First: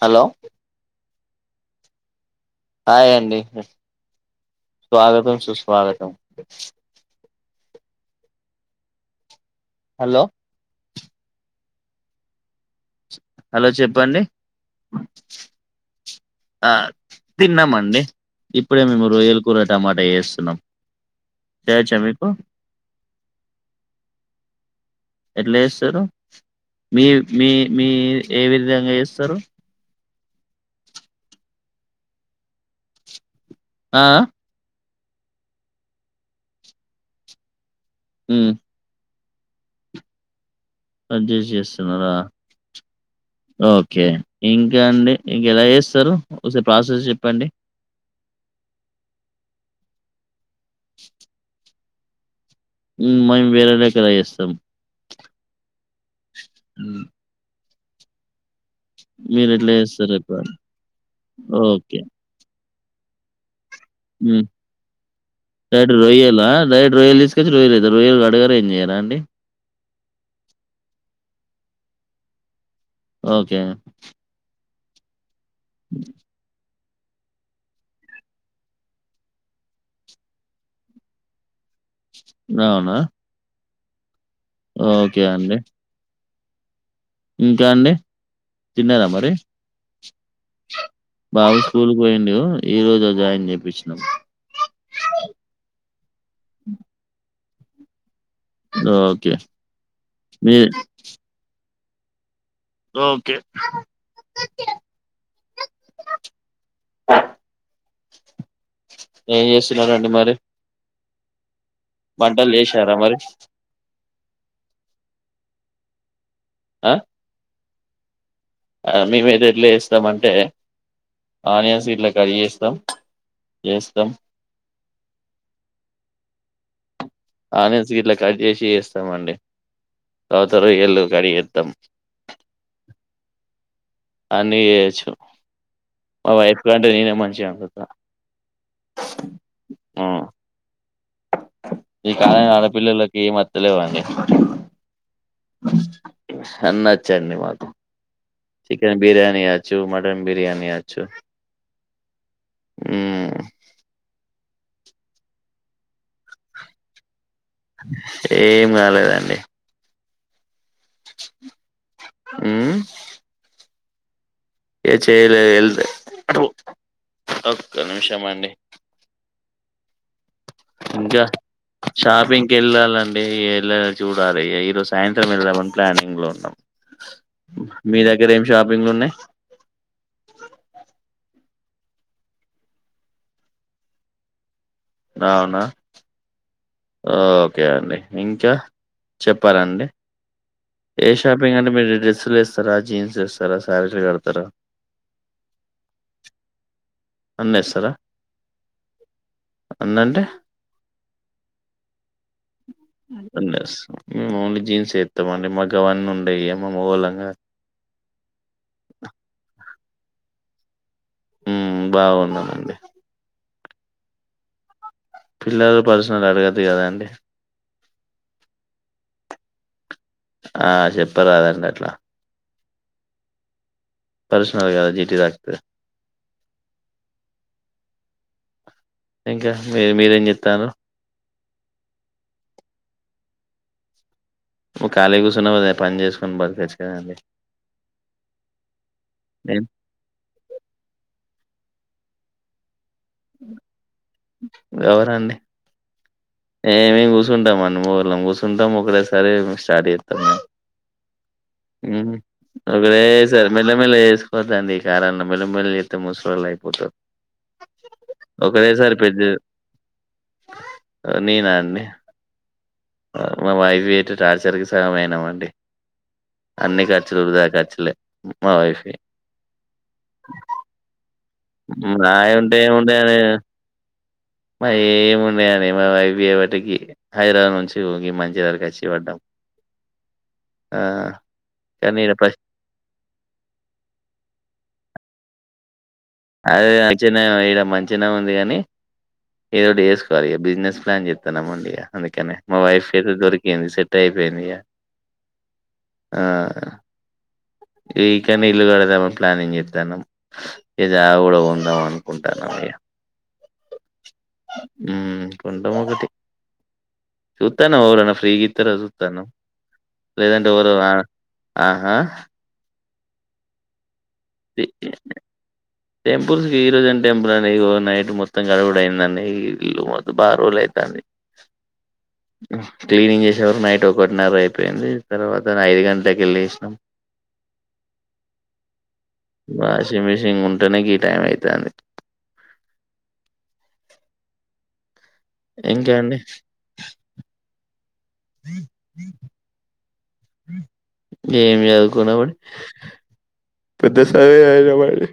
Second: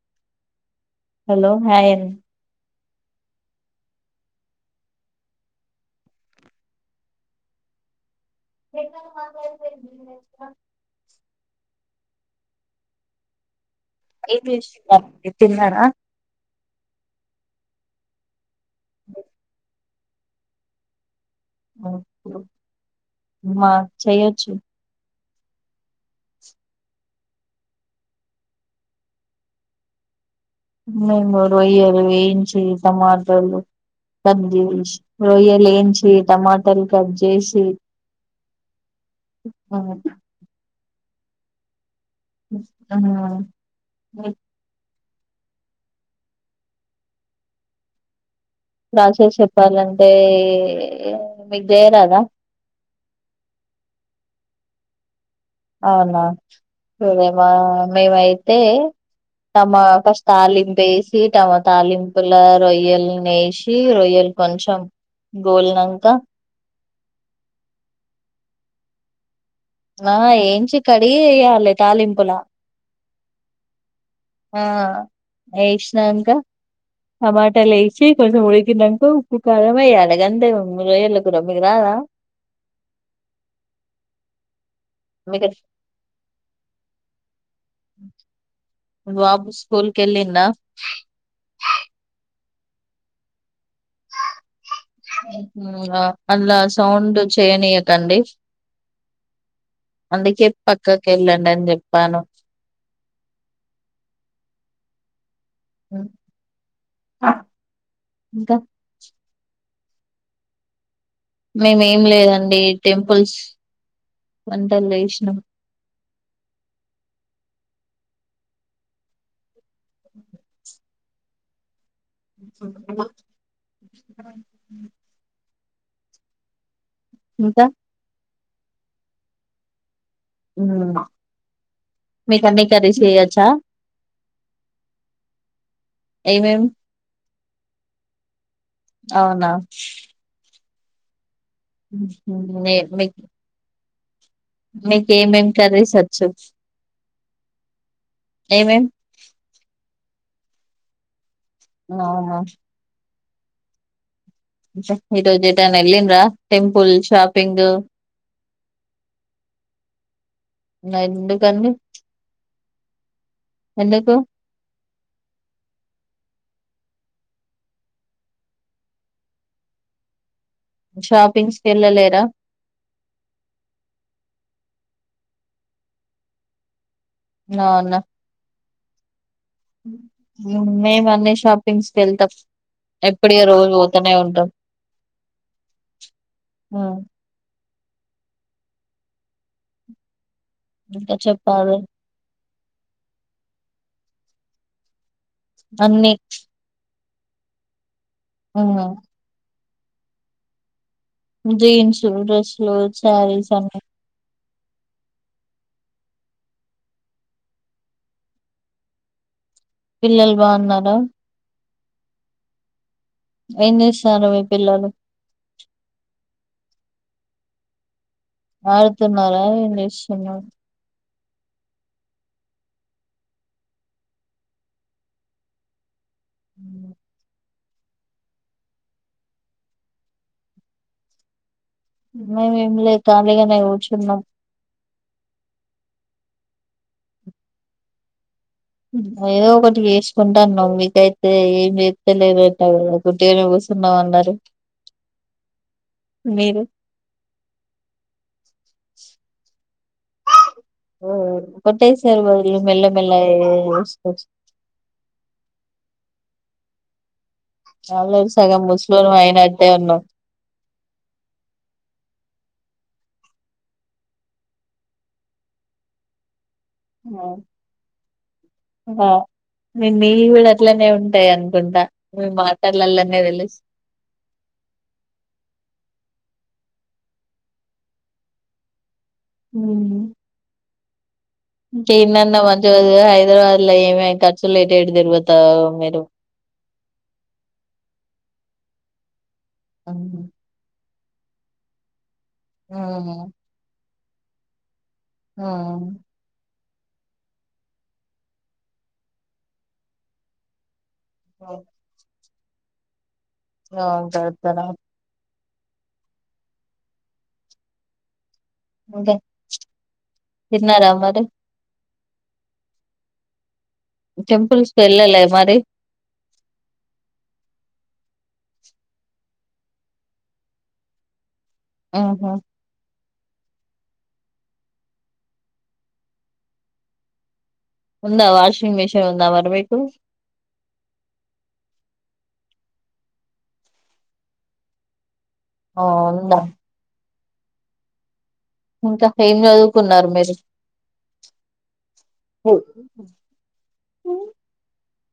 Hello hello hi అన్ hi అండి స్వాగతం సుస్వాగతం హాలో హలో చెప్పండి ఏం చేస్తున్నారు తిన్నారా ఆ తిన్నామ అండి ఇప్పుడే మేము రొయ్యలకూర టమాటా చేస్తున్నాం చేయొచ్చా మీకు అమ్మ చేయొచ్చు ఎట్లా చేస్తారు మీర్ మీ మీ ఏవిధంగా చేస్తారు మేము రొయ్యలు వేయించి టమాటలు ఆ కట్ చే రొయ్యలేంచి టమాటలు కట్ జేసి హ్మ్ అహ్ కట్ జేసి చేస్తున్నారా ఆ ఒకే మీకు ఇంకా అండి ఇంకెలా చేస్తారు ఒసర్ ప్రాసెస్ చెప్పండి ప్రసేస్ చెప్పాలంటే మీకు చేయరాదా హ్మ్ మేం వేరేళక్క లా ఏస్తాం అవునా సర్ మా మేం అయి అయితే మీరు ఎట్లా టమా చేస్తారు ఫస్ట్ చెప్పండి తాలింపేసి తమ ఓకే తాలింపుల రోయల్ని వేశీ రొయ్యలు కొంచం రోయలా డైరెక్ట్ రోయల్ తీసుకొచ్చి రోయల్ అత్ రోయల్ గడగారు ఏం చేయరా అండి ఆ ఏంచి కడిగీ ఏయలే తాలింపులా ఒకే ఆ ఏశ్నంక టమాట లేశి కొంచెం ఉడికినంకా ఉప్పు కారం ఏయ్యలే గంతే రాయల్ కూర మీకు రాద అవునా ఒకే మీకు అండి ఇంకాండి తినర మరి బాబు స్కూల్ కెళ్ళిండా బాబు స్కూల్ పొయిండూ ఈ రోజు జాయిన్ చెపిచ్ అల సౌండ్ చెయనియకండి ఓకే. అందుకె మీ పక్కకెళ్లండి అని చెప్పాను ఒకే హ్మ్ హ ఇంక ఏం చెస్తున్నరండి మరి మేమ్ ఏం వంటలు లెదండి చేశారా మరి? టెంపుల్స్ వంటల్ చేశానం ఆ ఆ మేమైతే ఎట్ల చెస్తామంటే ఆనియన్స్ ఇట్ల కడ్ జెస్తం జెస్తం ఇంకా ఆనియన్స్ ఇట్ల కట్జెసి ఏస్తామండి తతరు ఎళ్ళు మ్మ్. గడి ఏద్దం మీకు అన్ని కర్రీస్ చేయొచ్చా అన్ని చేయొచ్చు మా ఏమేం వయైఫ్ కంటె నేనే మంచిగా ఓండుత అవున ఈ కాలం నే పిల్లలకి ఏం అత్త లేదండి మీక్ ఏమేం కర్రీస్ ఒచ్చు ఒచ్ అండిమాక్ చికెన్ బిర్యానీ అచ్చు మటన్ బిర్యానీ అచ్చు అవున హ్మ్ జుప్ ఈరోజు ఎటు అన్న ఎల్లింర టెంపుల్ షాపింగ్ ఏం రాలెదండి నైన్కండి హ్మ్ ఎందుకు ఏ చేయలేద్ ఎల్త్ ఒక్క నిమిషం అండి ఇంకా షాపింగ్స్ కి వెళ్ళలేరా షాపింగ్కెళ్ళాలండి ఎలాక చూడాలి ఈరోజ్ సాయంత్రం వెళ్దమని ప్లానింగ్ లో ఉన్నం మీ దగ్గర ఏం షాపింగ్లు ఉన్నయి మేమ్ అన్నీ షాపింగ్స్కి ఏళ్తం ఏప్పుడే రోజు ఒతనే ఉంటం అవున ఒకే అండి ఇంకా చెప్పారండి ఏ ఇంకా షాపింగ్ అంటే చెప్పాలి మీర్ డ్రెస్సులు వేస్తర జీన్స్ వేస్తర శారీకడ్తర్ ఆ అన్నీ అన్నీ ఏస్తర హ్మ్ అన్అంటె జీన్సులు డ్రెస్సులు శారీస్ అన్ని వేస్తాం మేము ఓన్లీ జీన్స్ ఏతంమండి మాక్ గవన్నీ ఉండయ్ మగవాళంగా పిల్లల్ బాన్నారా హ్మ్ బావున్నారండి ఏంచెస్తారు మీ పిల్లలు పిల్లల్ పర్సనల్ అడగొదుకద అండి వాడుతున్నార ఇంగ్లీష్ ఆ చెప్పరదండి అట్ల పర్సనల్ గా జిట్టి తాక్త హ్మ్ ఇంక మీర్ మీరెం చేస్తారు. మేమ్ ఏంలే కాలిగనె కుర్చున్నాం. నువ్ ఖాళీగ కూసూనేబదులు ఏపని చేసుకొని బతకోచ్చు కదండి. ఉమ్ ఏదొ నేను ఒకటి చెసుకుంటాము నువ్ మీకైతే ఏం చెస్తాలెవ్ [unintelligible] ఉట్టిగా కూసున్న అన్నరు ఏ మేము కూసుంటం అన్నమళం కూసుంటం ఒకటేసారి స్టార్ట్ చెత్తాం ఇగ ఓ హ్మ్ ఒకటేసారి మెల్లమెల్ల చేసుకోవచ్చు వేసికోతాండి ఈ కారంలో మెల్లమెల్లి చేతే ముసలొళ్ అయి ఆహ్. చాలులే సగం ముసలోళం అయినట్టే ఉన్నాం. ఎనాన్నే. మా వైఫ్ పెట్టే టార్చర్కి సాగమయినమండి. అన్ని ఖర్చులు వృధా ఖర్చులే మా వైఫ్వి. ఆ మీవి కూడా అట్లనే ఉంటాయి అనుకుంటా మీ నాయి మాటలల్లనే తెలుసు. మా ఏమి ఉన్నాయని మా వైఫ్ చేయబట్టి ఈ హైదరాబాద్ నుంచి ఈ మంచిర్యాలకు వచ్చి పడ్డం. ఉమ్. ఆహ్. ఇడనన్న మంచిగ హైదరాబాద్ లో ఏమేమ్ ఖర్చులేటేట్ ట్ తిరుగుతావో మీరు. అదే మంచిగానే ఇడ మంచినే ఉంది కాని ఏదో ఒకటి మీరు చేసుకోవాలి బిజినెస్. ప్లాన్ చెస్తున్నముందే అందుకనే మా వైఫ్ ఉమ్ కైతే దొరికింది సెటై అయిపోయింది ఇక. ఉమ్ ఆహ్. ఇకనే ఇల్లు కడదామని ప్లానింగ్ చేస్తున్నాం జాగా కూడా కొందాం అనుకుంటు. ఆహ్ ఇగ. ఆవ్ కడతారా. వుంటం ఒకటి చూతాన్న ఒవరన్నా ఫ్రీ గి. తిర్గా ఇంకా చూతానం లేదంటే ఎవరో తిన్నారా ఆహా మరి ఆహ్. టెంపుల్స్ కి వెళ్ళలే మరి టెంపుల్స్ కి ఈరోజ్ ఏం టెంపుల్ అండి ఇగో నైట్ మొత్. మొత్తం కడుగుడు అయిందడి ఇల్లు మెత్తం బాగా రోజూలు అయితంది. ఉహు క్లీనింగ్ చేస్. ఇగ నైట్ ఒకటి న్నర అయిపోయింది తర్వాత ఐదు గంటలకే లేసినం. ఉందా వాష్. వాషింగ్ మిషన్ ఉంటనే ఈ టైం అయితాంది. ఆ ఇంక అండి. ఉందా ఇంకా ఏం చదువు. ఏం సదుకున్నామండి. ద్దస్సరే అయనమండి.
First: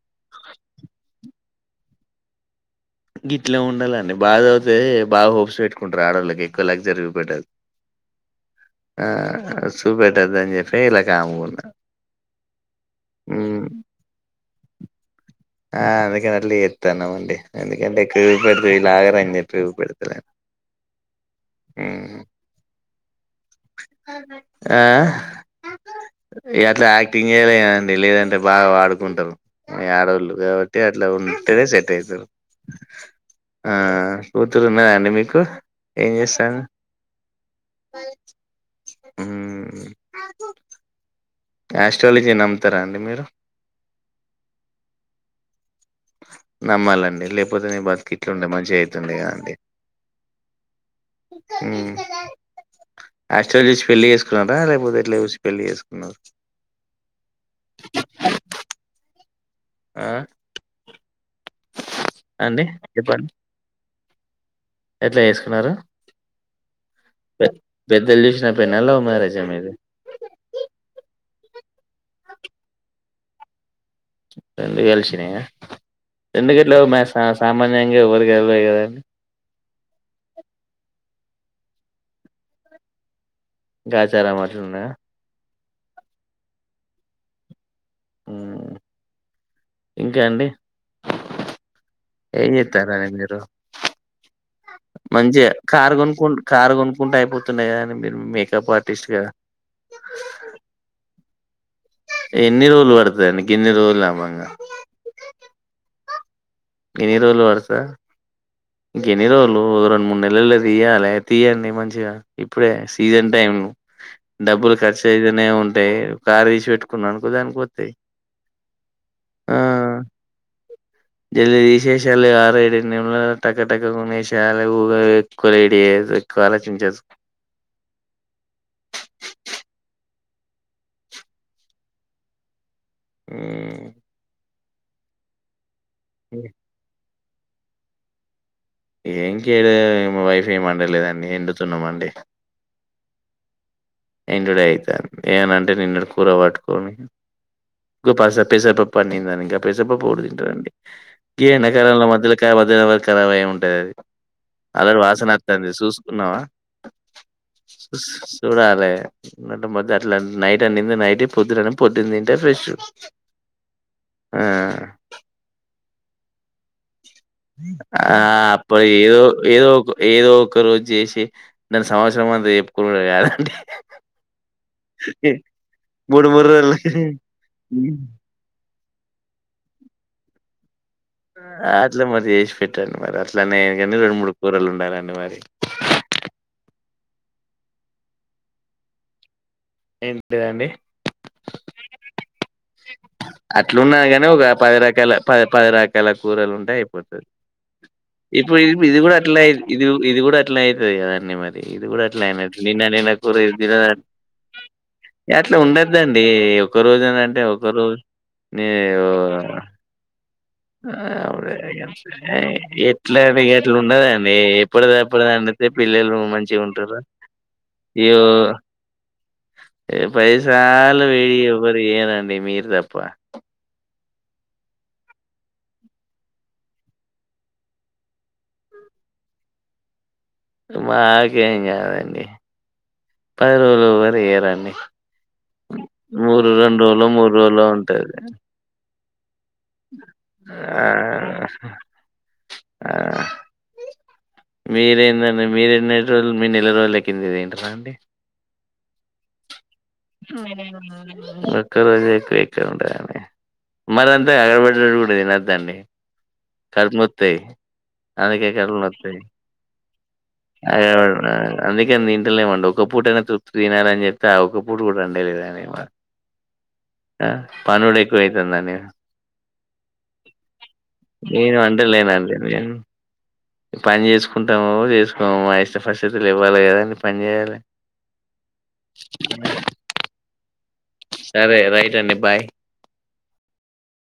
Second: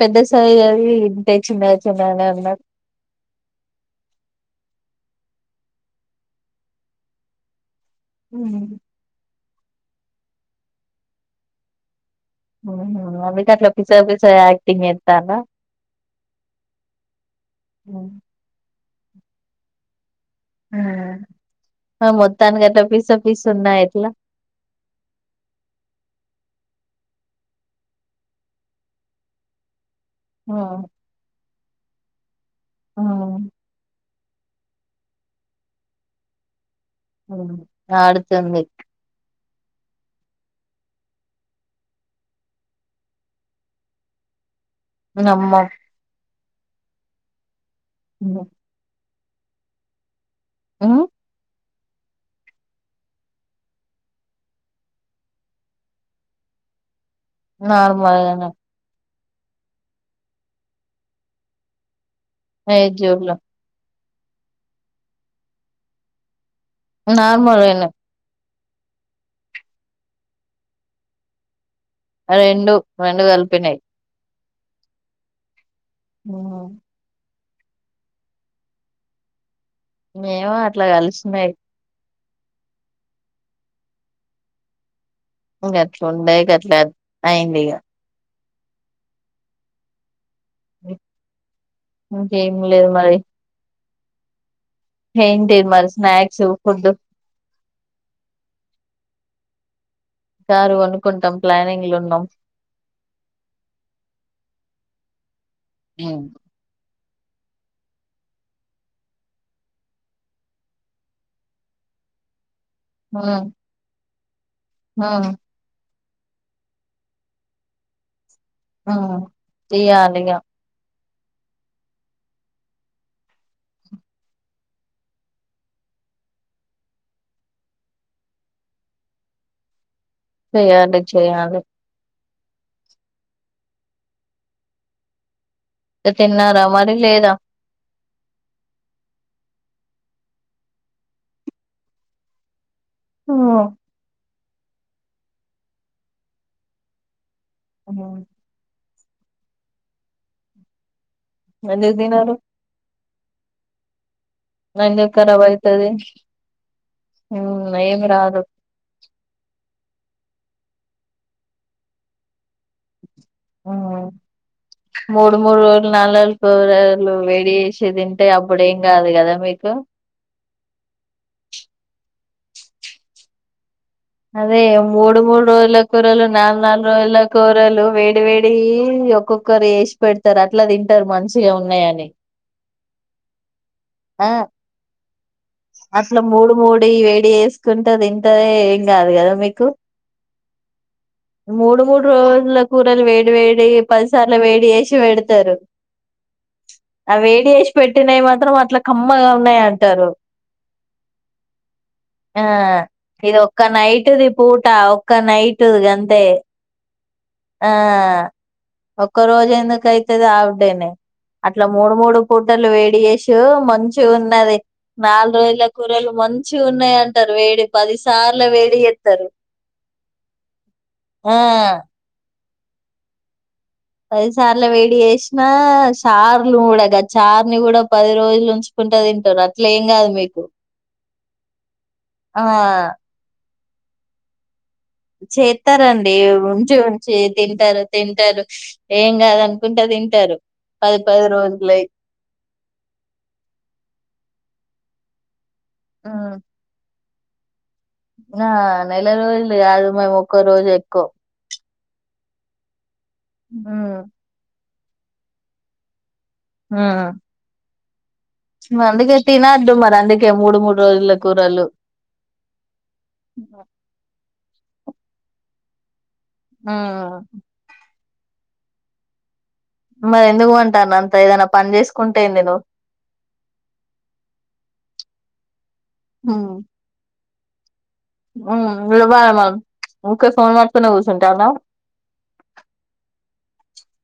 పెద్ద చదువు చదివి ఇంతే చిన్న చిన్నగనే ఉన్నారు. గిట్లే ఉండాలండి బాగా చదువుతే బాగా హోప్స్ పెట్టుకుంటారు ఆడవోళ్ళకి ఎక్కువ లగ్జరీ చూపెట్టొద్దు. ఉహు ఆహ్ చూపెట్టొద్దాని చెప్పి ఇలా కామ్ గా ఉన్నా. అవునా అందుకే అట్లా పిచ్చగా పిచ్చగా యాక్టింగ్ చేత్. ఆహ్ అందుకే అట్ల చేతున్నముందే అందుకుంటే ఉమ్ ఎక్కువ చూపెడతే వీళ్ళు ఆగారని చెప్పి చూపెడుతలేను. ఉమ్. మొత్తాన్గాట్లా పిస పిస ఉన్నాయ ఎట్లా. ఇంకా అట్లా యక్. టియేలండి లేదంటే బాగా వాడుకుంటారు మీ ఆడోళ్ళు కాబట్టి ఉమ్ అట్లా ఉన్. ఉంటనే సెట్ అయితరు ఉమ్. ఆహ్. కూతురు ఉన్నయ అండి మీకు ఏం చేస్తారు. ఆడుతుంది. హుమ్. ఆస్ట్రాలజీ నమ్ముతరా అండి మీరు. నమ్మం నమ్మాలండి లేకపోతే మీ బతికిట్లు ఉండే మంచిగా అవుతుందిగా అండి ఉమ్ ఉమ్ ఆస్ట్రాలజీ చూసి పెళ్లి చేసుకున్నారా లేపోతే ఎట్లా చూసి పెళ్లి చేసుకున్నారు నార్మల్గానే ఆహ్. అండి ఎయిట్ చెప్పండ్. జూబ్లో ఎట్లేస్కున్నరా. నార్మల్గానే. లవ్ మ్యారేజా మీది రెండు రెండు కలిపినాయ్ రెండు కలిసినయ రెండు గిట్లకాలిసినయ్ సామాన్యంగా ఎవరికి ఇవరుకదా అండి ఏమో అట్లా కలిసినయ్ గాచారం మట్లున్నదా గట్ల ఉంటాయి గట్లా అయింది ఇగ ఉమ్ ఇంకా అండి ఏం ఇంకేం లేదు జెస్తున్నారు అండి మరి మీరు మంచిగ ఏంటి మరి కారు గిన్కు స్నాక్స్ కారు ఫుడ్ గిన్కుంటే ఐపోతుండే గదా మీర్ మేకప్ ఆర్టిస్ట్ గా కారు కొనుకుంటాం ప్లానింగ్ ఎన్ని రోళ్లు వడ్తదండి అండి గిన్ని రోజ్లమ్మంగా [unintelligible] ఎన్ని రోజులు వాడతాది ఎన్ని రోజులు రెండు మూడు నెలలోనే తీయ్యాలే తీయండి మంచి ఆ ఇప్పుడే సీజన్ టైంను డబ్బులు ఖర్చైతనే ఉంటయ్ కార్ దీసి వెట్టుకున్నన్కో దానికొత్తయ్ ఆ తీయ్యాలి ఇగా జల్ది దిశేశాయాలి [unintelligible] ఎక్కువ ఆలోచించొద్దు యంటే చెయ్యాలే ఉమ్ తిన్నారా మరి లేదా ఏ ఇంకేడ మా వైఫ్ ఏమండ లేదండి ఎండుతున్నామండి ఉఓహ్ ఇండుడైతాంది అవన్నంటే నిన్నడి కూర వట్టుకొని [unintelligible] ఇంగగా పెసర్పప్పేవ్వడుదింటడండి ఎందుకు గీయేండకాలంల తినరు మధ్యల [unintelligible] కరావయ్యే ఉంటదదీ ఎందుకు ఖరాబ్ వాసననొత్తాంది దదీ అయితది సూసుకున్నావా ఏం రాదు సూడాలే మ్ నటే అట్లా నైట్ నిన్ననైటే పొద్దునన్నం పోద్దుంన్నింటే ఫ్రెష్ ఆ మూడు మూడ్ రోజ్ల్ నాల్నాల్ కూరగాయలు వేడి ఏశి ఆ తింటే అప్పుడేం గాదు గదా మీకు ఒక్క రోజు జేసి దాన్ని సంవత్సరమంత చెప్పుకునుడే గాదండి అదే మూడు మూడ్ రోజ్ల కూరలు మూడు మూడు నాల్నాల్ రోజులకి రోజ్ల కూరలు వేడి వేడియి ఇగ ఒక్కొక్కరు ఏసి పెడ్తర్ అట్ల దిం ఆ అట్ల మరి జేస్పెట్టాలి మరి అట్లనే ఎండు రెండు మూడ్ కూరలు ఉండాలండి మరి అట్ల మూడు మూడి వేడి జేసుకుంట దింటే ఏంగాదు గాదా మీకు ఏంటిదండి? మూడు మూడ్రోజ్ల అట్లున్నది గానీ ఒగ పది చేసి రకాల ప పెడతారు పది రకాల కూరలుంటే ఆ ఐయిపోతది వేడి చేసి పెట్టినవి మాత్రం ఇప్పు ఇది అట్లా ఉఇది గూడా కమ్మగా అట్లనే ఉన్నాయి ఇది అంటారు ఉఇది గూడ అట్లనైతది గదన్నీ మరి ఇది గూడట్లనే ఆ అట్లనైతది నిన్న నిన్న కూర ఇది ఇరోజ్ ఒక్క దినన్ నైట్ది పూట ఒక్క నైట్ గంతే అట్లుండొద్దండి ఒక రోజ ఆ ఒక్క ఓ రోజెందుకైతది ఆ అంతేనే అట్లా మూడు మూడు అవునండి. పూటలు వేడి ఎట్లా జేషో అంటే ఎట్లా మంచి ఉండదండి ఉన్నది ఎప్పుడుది ఎప్పుడు నాల్రోజులు అండితే ఇగ కురలు పిల్లలు మంచి మంచిగా ఉంటారు ఉన్నాయంటారు వేడి పదిసార్ల వేడి చేత్తరు ఏ ప్రతిసారాలు వేడి గా ఎవ్వరు జేయ్యారు అండి మీరు తప్ప పదిసార్ల వేడి చేసినా చార్లు కూడా గ చార్ని గూడా పది రోజులు ఉంచుకున్ న్ట తింటరు అట్ల ఏం కాదు మీక్ మాకేం కాదండి ఆ పది రోజులు ఎవరియ్యరండి చెత్తారండి ఉంచి రోజులు ఉంచి మూడు రోజులు తింటారు ఉంటది తింటారు ఏం కాదనుకుంట తింటారు టరు పది పది రోజులై అహ్ మీరెందండి మీరెన్నీ రోజులు మీ నెల రోజులకింది తింటరా అన్ ఆహ్ నెలరోజులు గాదు ఒక్కరోజు ఎక్కువ ఎక్కువుంటదండి మ్మ్ మారంతే గద బె ఒక్క రోజు తినొదండి కడుపు నోత్తయ్ మ అందుకే తినోడ్డు మరందుకే మూడు మూడు ఆగడు రోజుల పడడు కూరలు అందుకే తింటాలేమండి ఒక పూట అయినా తృప్ తినాలని చెప్తే ఆ ఒక్క పూట గూడా రండేలేదం మ్మ్ హ పనుడెక్కువైతండండి మరి ఎందుకు పంటన్ అంత ఏదైనా నేను పని అంటలేనండి. చేసుకుంటెంది నువ్ నేను పని చేసుకుంటామో చేసుకొమో మా ఇష్ట పరిస్థితులు ఇవ్వాలి కదండీ పని చేయాలి [unintelligible] ఉకే ఫోన్ పట్టుకునే కూర్చుంటాన్నావ్ సరే రైట్ అండి బాయ్